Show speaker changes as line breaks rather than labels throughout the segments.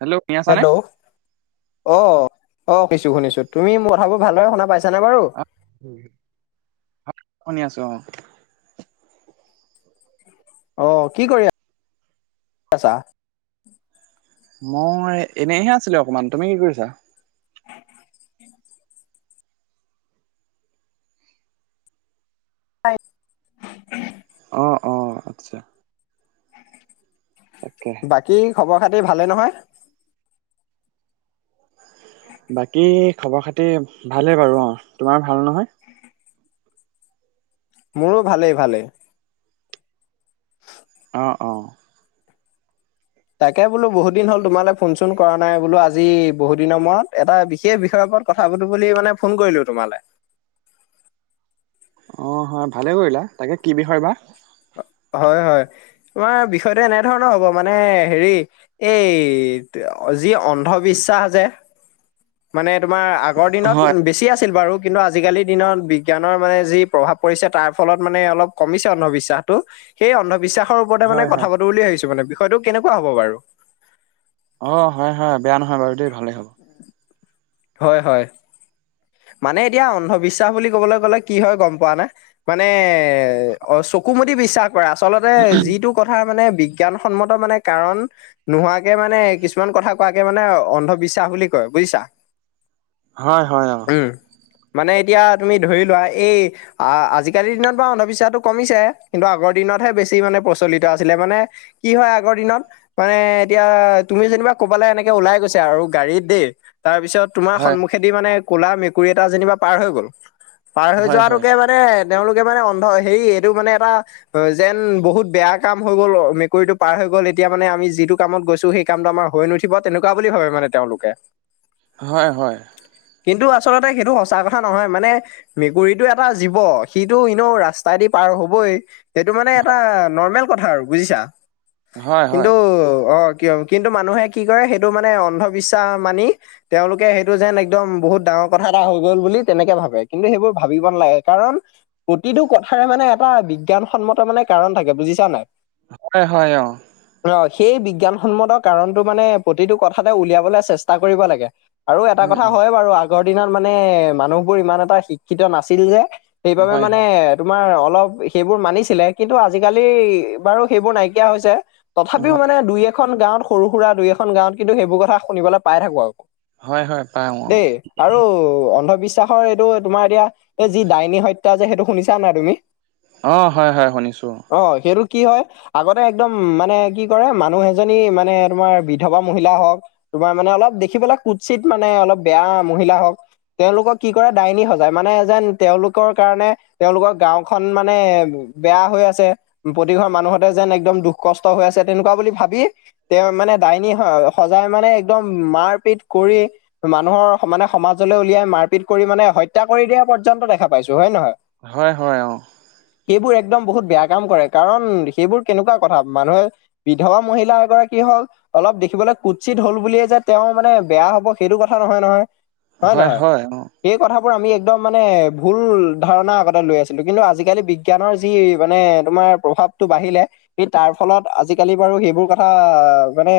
Hello শুনি আছানে?
Hello অ অ কিছু শুনিছো তুমি মোৰ কথাবোৰ ভালদৰে শুনা পাইছানে বাৰু
শুনি আছো অ।
অ কি কৰি আছা
মই এনেইহে আছিলো অকমান তুমি কি কৰিছা?
[unintelligible]
অ অ অ আচ্ছা তাকে
বাকী খবৰ খাতি ভালে নহয়?
বাকী খবৰ খাতি ভালে বাৰু অ তোমাৰ ভাল নহয়?
মোৰো ভালেই ভালেই।
অ, অ।
তাকে বোলো বহুত দিন হ'ল তোমালে ফোন-চোন কৰা নাই। বোলো আজি বহু দিনৰ মূৰত এটা বিশেষ বিষয় ওপৰত কথা পাতো বুলি মানে ফোন কৰিলো তোমালে।
অ হয় ভালে কৰিলা তাকে কি বিষয় বা
হয় হয় তোমাৰ বিষয়টো এনে ধৰণৰ হ'ব মানে হেৰি এই যি অন্ধবিশ্বাস যে মানে তোমাৰ আগৰ দিনত
হয়,
বেছি আছিল বাৰু কিন্তু আজি-কালিৰ দিনত বিজ্ঞানৰ মানে যি প্ৰভাৱ পৰিছে তাৰ ফলত মানে অলপ কমিছে অন্ধবিশ্বাসটো। সেই অন্ধবিশ্বাসৰ ওপৰতে
হয়,
মানে
হয়,
কথা পাতো বুলি ভাবিছো মানে। বিষয়টো কেনেকুৱা হ'ব বাৰু?
অ, হয় হয়। বেয়া নহয় বাৰু দেই ভালেই হ'ব।
হয়, হয়। মানে এতিয়া অন্ধবিশ্বাস বুলি ক'বলৈ গ'লে কি হয় গম পোৱানে? মানে অ চকুমদি বিশ্বাস কৰা। আচলতে যিটো কথাৰ মানে বিজ্ঞানসন্মত মানে কাৰণ নোহোৱাকে মানে কিছুমান কথা কোৱাকে মানে অন্ধবিশ্বাস বুলি কয়, বুজিছা?
হয়, হয়, হয়।
উ মানে এতিয়া তুমি ধৰি লোৱা এই আ আজি-কালিৰ দিনত বাও অন্ধবিশ্বাসটো কমিছে। কিন্তু আগৰ দিনতহে বেছি মানে প্ৰচলিত আছিলে। মানে কি হয় আগৰ দিনত মানে এতিয়া তুমি যেনিবা কবালৈ এনেকে ওলাই গৈছা আৰু গাড়ীত দেই। তাৰপিছত তোমাৰ
হয়,
সন্মুখেদি মানে ক'লা মেকুৰী এটা যেনিবা পাৰ হৈ গ'ল। পাৰ হৈ
হয়, হয়,
যোৱাটোকে মানে মানে তেওঁলোকে মানে অন্ধ হেৰি এইটো মানে এটা অ যেন বহুত বেয়া কাম হৈ গ'ল। মেকুৰীটো পাৰ হৈ গ'ল এতিয়া মানে আমি যিটো কামত গৈছো সেই কামটো আমাৰ হৈ নুঠিব তেনেকুৱা বুলি ভাবে মানে তেওঁলোকে।
হয়, হয়।
কিন্তু আচলতে সেইটো সঁচা কথা নহয়। মানে মেকুৰীটো এটা জীৱ। সিটো ইনেও ৰাস্তাইদি পাৰ হ'বই। সেইটো মানে এটা নৰ্মেল কথা আৰু বুজিছা।
হয়, হয়।
কিন্তু অ কিয় কিন্তু মানুহে কি কৰে সেইটো মানে অন্ধবিশ্বাস মানি তেওঁলোকে সেইটো যেন একদম বহুত ডাঙৰ কথা এটা হৈ গ'ল বুলি তেনেকে ভাবে। কিন্তু সেইবোৰ ভাবিব নালাগে কাৰণ প্ৰতিটো কথাৰে মানে এটা বিজ্ঞানসন্মত মানে কাৰণ থাকে। বুজিছা নাই?
হয়, হয়, অ।
অ সেই বিজ্ঞানসন্মত কাৰণটো মানে প্ৰতিটো কথাতে উলিয়াবলৈ চেষ্টা কৰিব লাগে। আৰু এটা
উম,
কথা
উম,
হয় বাৰু। আগৰ দিনত মানে মানুহবোৰ ইমান এটা শিক্ষিত নাছিল যে। সেইবাবে
হয়,
মানে
হয়,
তোমাৰ অলপ সেইবোৰ মানিছিলে। কিন্তু আজি-কালি বাৰু সেইবোৰ নাইকিয়া হৈছে। তথাপিও
হয়,
মানে দুই এখন গাঁৱত সৰু সুৰা দুই এখন গাঁৱত কিন্তু সেইবোৰ কথা শুনিবলৈ পাই থাকো আও।
হয়, হয় পাও অ।
আৰু অন্ধবিশ্বাসৰ এইটো তোমাৰ এতিয়া এই যি ডাইনী হত্যা আছে সেইটো শুনিছা নাই তুমি?
অ, হয় হয় শুনিছো।
অ সেইটো কি হয়? আগতে একদম মানে কি কৰে, মানুহ এজনী মানে তোমাৰ বিধৱা মহিলা হওক তোমাৰ মানে অলপ দেখিবলে কুৎচিত মানে অলপ বেয়া মহিলা হওক। তেওঁলোকক কি কৰে ডাইনী সজায়। মানে যেন তেওঁলোকৰ কাৰণে তেওঁলোকৰ গাঁওখন মানে বেয়া হৈ আছে। প্ৰতি ঘৰ মানুহতে যেন একদম দুখ কষ্ট হৈ আছে, তেনেকুৱা বুলি ভাবি তেওঁ মানে ডাইনী সজাই মানে একদম মাৰপিট কৰি মানুহৰ মানে সমাজলৈ উলিয়াই মাৰপিট কৰি মানে হত্যা কৰি দিয়া পৰ্যন্ত দেখা পাইছো। হয় নহয়?
হয়, হয়, অ।
সেইবোৰ একদম বহুত বেয়া কাম কৰে। কাৰণ সেইবোৰ কেনেকুৱা কথা? মানুহে বিধৱা মহিলা এগৰাকী হল অলপ দেখিবলৈ কুটছিত হল বুলিয়ে যে তেওঁ মানে বেয়া হব সেইটো কথা নহয় নহয় হয় নহয় সেই কথাবোৰ আমি একদম মানে ভুল ধাৰণা আগতে লৈ আছিলো কিন্তু আজিকালি বি বিজ্ঞানৰ যি মানে তোমাৰ প্ৰভাৱটো বাঢ়িলে। কিন্তু তাৰ ফলত আজি-কালি বাৰু সেইবোৰ কথা মানে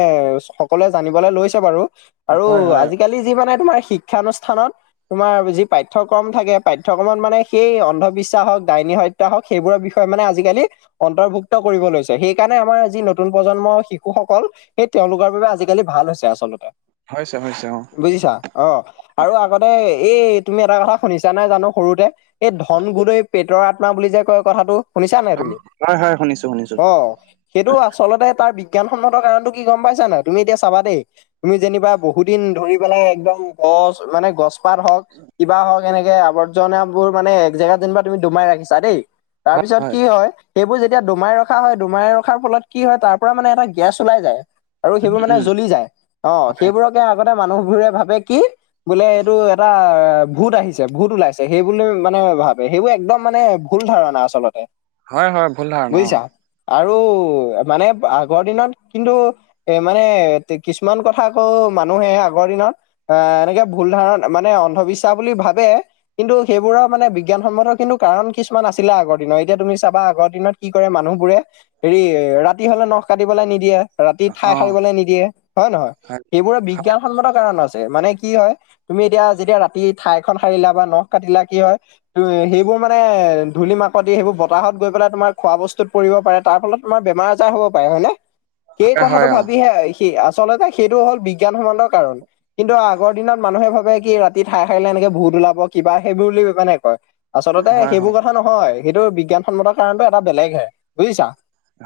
সকলোৱে জানিবলে লৈছে বাৰু। আৰু
হয়, হয়,
আজি-কালি যি মানে তোমাৰ শিক্ষানুষ্ঠানত তোমাৰ যি পাঠ্যক্ৰম থাকে পাঠ্যক্ৰমত মানে সেই অন্ধবিশ্বাসক দাইনী সত্য হওক সেইবোৰৰ বিষয় মানে আজিকালি অন্তৰ্ভুক্ত কৰিব লৈছে সেইকাৰণে আমাৰ যি নতুন প্ৰজন্মৰ শিশুসকল সেই তেওঁলোকৰ বাবে আজিকালি ভাল হৈছে আচলতে
হৈছে হৈছে অ
বুজিছা অ আৰু আগতে এই তুমি এটা কথা শুনিছা নে জানো সৰুতে এই ধন গুদেই পেটৰ আত্মা বুলি যে কয় কথাটো শুনিছা নাই তুমি?
হয় হয় শুনিছো শুনিছো
ক সেইটো আচলতে তাৰ বিজ্ঞানসন্মতৰ কাৰণটো কি গম পাইছা নাই তুমি এতিয়া চাবা দেই তুমি যেনিবা বহুত দিন ধৰি পেলাই একদম গছ মানে গছপাত হওক কিবা হওক এনেকে আৱৰ্জনাবোৰ মানে একজেগা যেনিবা তুমি দমাই ৰাখিছা দেই তাৰ পিছত কি হয় সেইবোৰ যেতিয়া দমাই ৰখা হয় দমাই ৰখাৰ ফলত কি হয় তাৰ পৰা মানে এটা গেছ ওলাই যায় আৰু সেইবোৰ মানে
উম
জ্বলি যায় অ
হয়
সেইবোৰকে আগতে মানুহবোৰে ভাবে কি বোলে এইটো এটা ভূত আহিছে ভূত ওলাইছে সেইবুলি মানে ভাবে সেইবোৰ একদম মানে ভুল ধাৰণা আচলতে
হয় হয় ভুল ধাৰণা অ।
বুজিছা আৰু মানে আগৰ দিনত কিন্তু এ মানে কিছুমান কথা আকৌ মানুহে আগৰ দিনত এ এনেকে ভুল ধাৰণ মানে অন্ধবিশ্বাস বুলি ভাবে কিন্তু সেইবোৰৰ মানে বিজ্ঞানসন্মত কিন্তু কাৰণ কিছুমান আছিলে আগৰ দিনৰ এতিয়া তুমি চাবা আগৰ দিনত কি কৰে মানুহ বোৰে হেৰি ৰাতি হলে নখ কাটিবলৈ নিদিয়ে ৰাতি ঠাই
অ
সাৰিবলে নিদিয়ে হয় নহয় সেইবোৰে বিজ্ঞানসন্মত কাৰণ আছে মানে কি হয় তুমি এতিয়া যেতিয়া ৰাতি ঠাই এখন সাৰিলা বা নখ কাটিলা কি হয় ত সেইবোৰ মানে ধূলি মাকতি সেইবোৰ বতাহত গৈ পেলাই তোমাৰ খোৱা বস্তুত পৰিব পাৰে তাৰ ফলত আমাৰ বেমাৰ আজাৰ হ'ব পাৰে হয়নে সেই
হয়
কথাটো
হয় অ
ভাবিহে সি আচলতে সেইটো হ'ল বিজ্ঞানসন্মত কাৰণ কিন্তু আগৰ দিনত মানুহে ভাবে কি ৰাতি ঠাই সাৰিলে এনেকে ভূত ওলাব কিবা সেইবোৰ বুলি মানে কয়। আচলতে
হয়
সেইবোৰ
হয়
কথা নহয় সেইটো বিজ্ঞানসন্মতৰ কাৰণটো এটা বেলেগহে বুজিছা।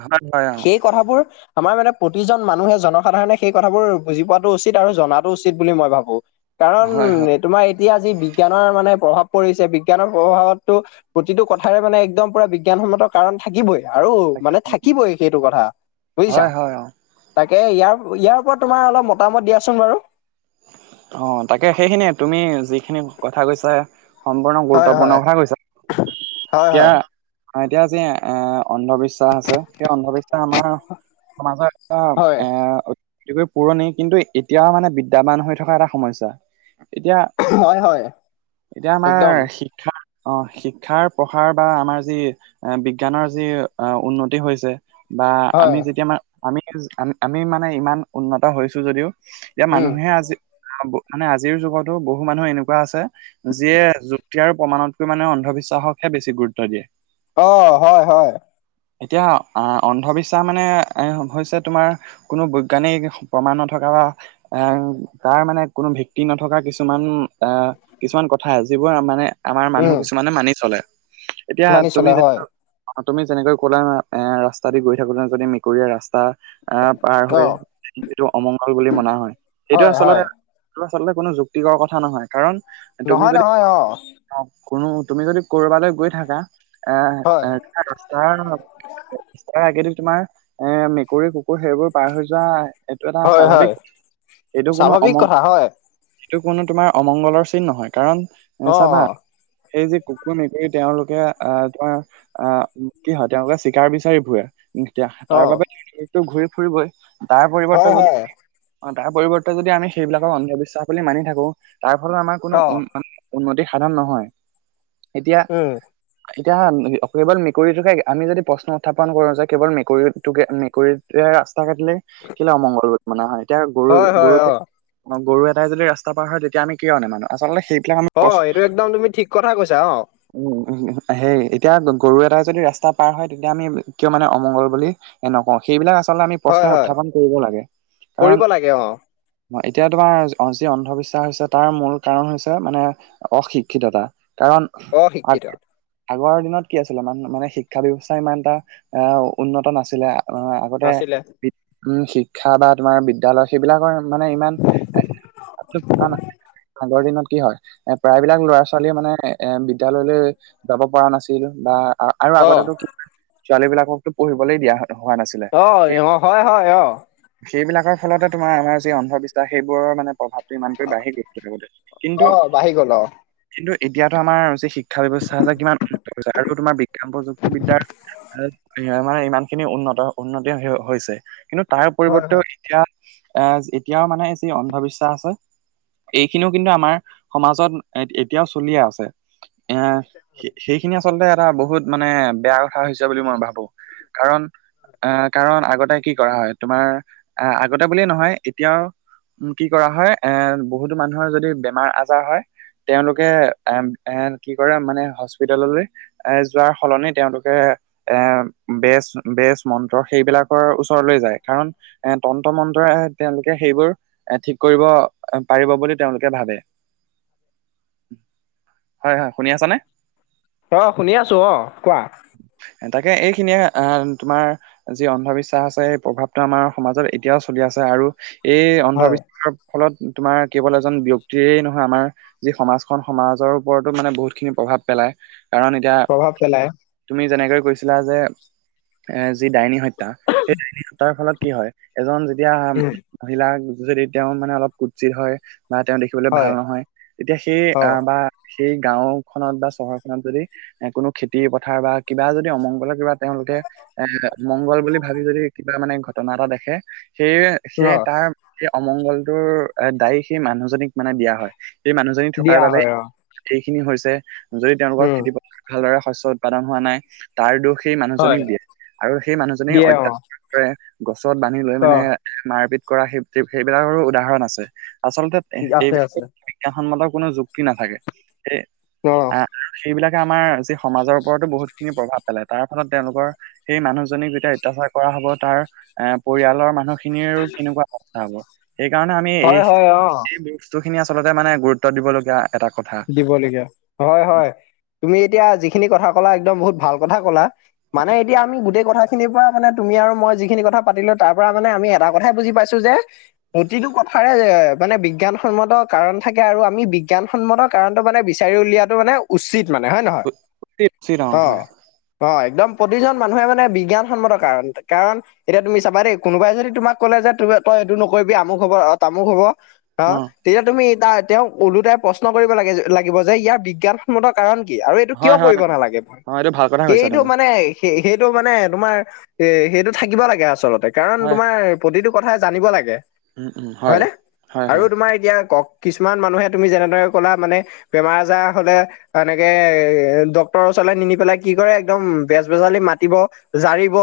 হয় হয়
সেই কথাবোৰ আমাৰ মানে প্ৰতিজন মানুহে জনসাধাৰণে সেই কথাবোৰ বুজি পোৱাটো উচিত আৰু জনাতো উচিত বুলি মই ভাবো
অ
কাৰণ
হয় হয়
তোমাৰ এতিয়া আজি বিজ্ঞানৰ মানে প্ৰভাৱ পৰিছে বিজ্ঞানৰ প্ৰভাৱততো প্ৰতিটো কথাৰে মানে একদম পুৰা বিজ্ঞান সন্মতক কাৰণ থাকিবই আৰু
তাকে
মানে থাকিবই সেইটো কথা বুজিছা।
হয় হয় অ
তাকে ইয়াৰ ইয়াৰ ওপৰত তোমাৰ অলপ মতামত দিয়াচোন বাৰু
অ তাকে সেইখিনিয়ে তুমি যিখিনি কথা কৈছা সম্পূৰ্ণ
হয়
গুৰুত্বপূৰ্ণ
হয়
কথা কৈছে,
হয়
এতিয়া
হয়
অ এতিয়া যি এ অন্ধবিশ্বাস আছে সেই অন্ধবিশ্বাস এ আমাৰ সমাজত এটা
হয়
এ অতিকৈ পুৰণি কিন্তু এতিয়াও মানে বিদ্যাবান হৈ থকা এটা সমস্যা এতিয়া
হয় হয়
এতিয়া আমাৰ
একদম
শিক শিক্ষা অ শিক্ষাৰ পঢ়াৰ বা আমাৰ যি এ বিজ্ঞানৰ যি আ উন্নতি হৈছে বা আমি
হয়
যেতিয়া আমি, আমি মানে ইমান উন্নত হৈছো যদিও। এতিয়া
উম
মানুহে আজি মানে আজিৰ যুগতো বহু মানুহ এনেকুৱা আছে। যিয়ে যুক্তিয়াৰ আৰু প্ৰমাণতকৈ মানে অন্ধবিশ্বাসকহে বেছি গুৰুত্ব দিয়ে।
অ হয় হয়।
এতিয়া অন্ধবিশ্বাস মানে এ হৈছে তোমাৰ। কোনো বৈজ্ঞানিক প্ৰমাণ নথকা বা এ তাৰ মানে কোনো ভিত্তি নথকা কিছুমান অ কিছুমান কথা যিবোৰ মানে আমাৰ মানুহ
উম
কিছু মানুহে মানি চলে এতিয়া
মানি
তুমি
চলে হয়
যেনো অ তুমি যেনেকৈ কলা এ ৰাস্তা দি গৈ থাকোতে যদি মেকুৰীয়ে ৰাস্তা এ পাৰ
অ
হৈ যিটো অমংগল বুলি মনা হয় সেইটো
হয়
আছ-
হয়
তোৰ আচলতে কোনো যুক্তিকৰ কথা নহয় কাৰণ
নহয় নহয় অ।
অ কোনো তুমি যদি কৰবালৈ গৈ থাকা এ
হয়
এই চাৰ দস্তাব তাৰ আগেদি তোমাৰ এ মেকুৰী কুকুৰ সেইবোৰ পাৰ হৈ যোৱাই এইটো এটা
হয় হয়
স্বাভাৱিক, এইটো কোনো
স্বাভাৱিক
অমং-
কথা হয়
সেইটো কোনো তোমাৰ অমংগলৰ চিন নহয় কাৰণ
অ
এ চাবা সেই যে কুকুৰ মেকুৰী তেওঁলোকে আহ ধৰা আহ কি হয় তেওঁলোকে চিকাৰ বিচাৰি ফুৰে। এতিয়া
অ
তাৰ বাবে [unintelligible] ঘূৰি ফুৰিবই, তাৰ পৰিৱৰ্তে
হয়
যদি
হয়
অ তাৰ পৰিৱৰ্তে যদি আমি সেইবিলাকৰ অন্ধবিশ্বাস বুলি মানি থাকো তাৰ ফলত আমাৰ
অ
কোনো উ- উন্নতি সাধন, নহয় এতিয়া
উম
এতিয়া কেৱল মেকুৰীটোকে আমি যদি প্ৰশ্ন উত্থাপন কৰো যে কেৱল মেকুৰীটোকে মেকুৰী এয়া ৰাস্তা কাটিলে কেলে অমংগল ৰোধ মনা হয় এতিয়া গৰু
হয় হয়
গৰুক
অ
অ গৰু এটাই যদি ৰাস্তা পাৰ হয় তেতিয়া আমি কিয় নে মানো আচলতে সেই
হয় এইটো একদম তুমি ঠিক কথা কৈছা অ।
উম উ হেই এতিয়া গৰু এটাই যদি ৰাস্তা পাৰ হয় তেতিয়া আমি কিয় মানে অমংগল বুলি এনেকুৱা সেইবিলাক আচলতে আমি প্ৰশ্ন
হয় হয়
উত্থাপন কৰিব লাগে কাৰণ
কৰিব লাগে অ
এতিয়া তোমাৰ যি অন্ধবিশ্বাস হৈছে তাৰ মূল কাৰণ হৈছে মানে অশিক্ষিততা কাৰণ
অ শিক্ষিত।
আগৰ দিনত কি আছিলে মানে শিক্ষা ব্যৱস্থা ইমান এটা আহ উন্নত নাছিলে, আহ লগতে
নাছিলে
বিদ উম শিক্ষা বা তোমাৰ বিদ্যয়ালয় সেইবিলাকৰ মানে ইমান, এ আ না আগৰ দিনত কি হয়। এ প্ৰায়বিলাক ল'ৰা ছোৱালীয়ে মানে এ বিদ্যয়ালয়লৈ যাব পৰা নাছিল বা অ আৰু আগতে ছোৱালী বিলাককতো পঢ়িবলৈ দিয়া হয়
অ ইহ অ হয় হয় অ।
সেইবিলাকৰ ফলতে তোমাৰ আমাৰ যি অন্ধবিশ্বাস সেইবোৰৰ মানে প্ৰভাৱ। ইমানকে বাঢ়েগে তথাপিওতো
অ
কিন্তু।
বাঢ়ি গ'ল অ।
কিন্তু এতিয়াতো আমাৰ যে শিক্ষা ব্যৱস্থা আছে কিমান [unintelligible] আৰু তোমাৰ বিজ্ঞান প্ৰযুক্তিবিদ্যাৰ মানে ইমান খিনি উন্নত উন্নতি হৈছে, কিন্তু তাৰ
হয়
পৰিৱৰ্তেও
হয়
এতিয়া এ এতিয়াও মানে যি অন্ধবিশ্বাস আছে, এইখিনিও কিন্তু আমাৰ সমাজত এতিয়াও চলিয়ে আছে, এ, সেইখিনি আচলতে কথা বহুত মানে বেয়া কথা হৈছে বুলি মই ভাবো কাৰণ আহ কাৰণ আগতে কি কৰা হয় তোমাৰ, আহ আগতে বুলিয়ে নহয় এতিয়াও উ কি কৰা হয় এ বহুতো মানুহৰ যদি বেমাৰ আজ- হয় তেওঁলোকে এ এ কি কৰে মানে হস্পিতাললৈ এ যোৱাৰ সলনি তেওঁলোকে এ বেচ বেজ মন্ত্ৰ সেইবিলাকৰ ওচ- ওচৰলৈ যায় কাৰণ এ তন্ত্ৰ মন্ত্ৰৰে তেওঁলোকে সেইবোৰ এ ঠিক কৰিব পাৰিব বুলি তেওঁলোকে ভাবে। হয় হয় শুনি আছ নে?
অ শুনি আছোঁ। অ কোৱা?
তাকে এইখিনিয়ে আহ তোমাৰ যি অন্ধবিশ্বাস আছে সেই প্ৰভাৱটো আমাৰ সমাজত এতিয়াও চলি আছে আৰু এই
হয়
অন্ধবিশ্বাসৰ ফলত তোমাৰ কেৱল এজন ব্যক্তিৰেই নহ- আমাৰ যি সমাজখন সমাজৰ ওপৰতো মানে বহুত খিনি প্ৰভাৱ পেলাই কাৰণ এত- এতিয়া
প্ৰভাৱ পেলাই
তুমি যেনেকৈ কৈছিলা যে এ যি ডাইনী হত্যা সেই ডাইনী হত্যাৰ ফলত কি হয় এজন যেতিয়া
উম
মহিলাক যদি তেওঁ মানে অলপ কুটজিৰ হয় বা তেওঁ দেখিবলে ভাল
হয়
নহ তেতিয়া সেই
অ
বা সেই গাওখনত বা চহৰখনত যদি এ কোনো খেতি পথাৰ বা কিবা যদি অমংগলৰ কিবা তেওঁলোকে এ মংগল বুলি ভাবি যদি কিবা মানে ঘটনা এটা দেখে সেইয়ে
অ
সেয়ে তাৰ সেই অমংগলটোৰ দায়ী সেই মানুহজনীক মানে দিয়া হয়। এই মানুহজনী থকাৰ
দিয়া
বাবে
হয় অ
এইখিনি হৈছে যদি তেওঁলোকৰ
উম
খেতি প ভালদৰে শস্য উৎপাদন হোৱা নাই তাৰ দোষ সেই
হয়
মানুহজনীক দিয়ে আৰু সেই মানুহজনী
দিয়ে অ
অত্যা [unintelligible] গছত বান্ধি লৈ
অ
মানে মাৰ পিত কৰা সেই সেইবিলাকৰো উদাহৰণ আছে আচলতে এ এই
আছে আছে
বিজ্ঞান সন্মত কোনো যুক্তি নাথাকে সেই
অ
আ আৰু সেইবিলাকে আমাৰ যি সমাজৰ ওপৰতো বহুতখিনি প্ৰভাৱ পেলাই তাৰ ফলত তেওঁলোকৰ সেই মানুহজনীক যেতিয়া অত্যাচাৰ কৰা হব তাৰ এ পৰিয়ালৰ মানুহ খিনিৰ কেনেকুৱা অৱস্থা হব সেইকাৰণে আমি এই
হয় হয় অ
এই ইখিনি আচলতে মানে গুৰুত্ব দিবলগীয়া এটা কথা।
দিবলগীয়া হয়-হয় তুমি এতিয়া যিখিনি কথা ক'লা একদম বহুত ভাল কথা ক'লা। মানে এতিয়া আমি গোটেই কথা সেইখিনিৰ পৰা মানে তুমি আৰু মই যিখিনি কথা পাতিলোঁ তাৰ পৰা মানে আমি এটা কথাই বুজি পাইছোঁ যে প্ৰতিটো কথাৰে যে মানে বিজ্ঞানসন্মত কাৰণ থাকে আৰু আমি বিজ্ঞানসন্মত কাৰণটো মানে বিচাৰি উলিয়াটো মানে উচিত মানে হয় নে নহয়
উচিত
অ।
হয়
[unintelligible] একদম প্ৰতিজন মানুহে মানে বিজ্ঞানসন্মত কাৰণ- কাৰণ এতিয়া তুমি চাবা দেই কোনোবাই যদি তোমাক ক'লে যে তুমে তই এইটো নকৰিবি আমুক হ'ব [unintelligible] তামুক হ'ব অ, তেতিয়া তুমি তা তেওঁক ওলোটাই প্ৰশ্ন কৰিব লাগে লাগিব যে ইয়াৰ বিজ্ঞান মতা কাৰণ কি আৰু এইটো কিয়
হয় হয়
কৰিব নালাগে মই
অ এইটো ভাল কথা কৈছা
সেইটো
তুমি
মানে সেই - সেইটো মানে তোমাৰ এ সেইটো থাকিব লাগে আচলতে কাৰণ
হয়
তোমাৰ প্ৰতিটো কথাই জানিব লাগে
উম উম হয়
হয়নে
হয়
আৰু
হয়
তোমাৰ ইয়াৰ ক কিছুমান মানুহে তুমি যেনেদৰে ক'লা মানে বেমাৰ -আজাৰ হলে এনেকে এ ডক্তৰৰ ওচৰলে নিনি পেলাই কি কৰে একদম বেজ- বেজালি মাতিব জাৰিব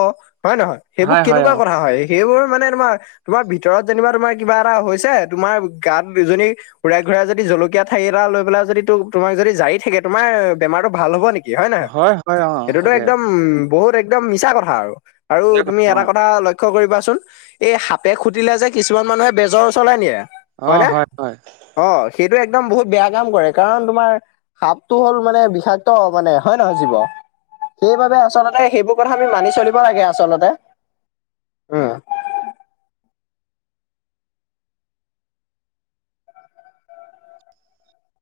হয় নে নহয় সেইবোৰ
হয় হয়
কেনেকুৱা
অ
কথা হয় সেইবোৰ মানে তোমাৰ তোমাৰ ভিতৰত যেনিবা তোমাৰ কিবা এটা হৈছে, তোমাৰ গাত দুজনী উৰাই ঘূৰাই যদি জলকী কীয়া ঠাৰি এটা লৈ পেলাই যদি তোক তোমাক যদি জাৰি থাকে, তোমাৰ বেমাৰটো ভাল হ'ব নেকি? কি হয় নহয়
হয় অ
সেইটোতো
তাকে
একদম বহুত এক একদম মিছা কথা আৰু -আৰু তুমি
অ
এটা কথা লক লক্ষ্য কৰিবাচোন এই সাপে খুটিলে যে কিছুমান মানুহে বেজৰ ওচৰলে নিয়ে।
অ,
হয়নে
হয়- হয়।
অ, সেইটো একদম বহুত বেয়া কাম কৰে কাৰণ তোমাৰ সাপটো হ'ল মানে বিষাক্ত মানে হয় নহয় জীৱ? সেইবাবে আচলতে সেইবোৰ কথা আমি মানি চলিব লাগে আচলতে উম।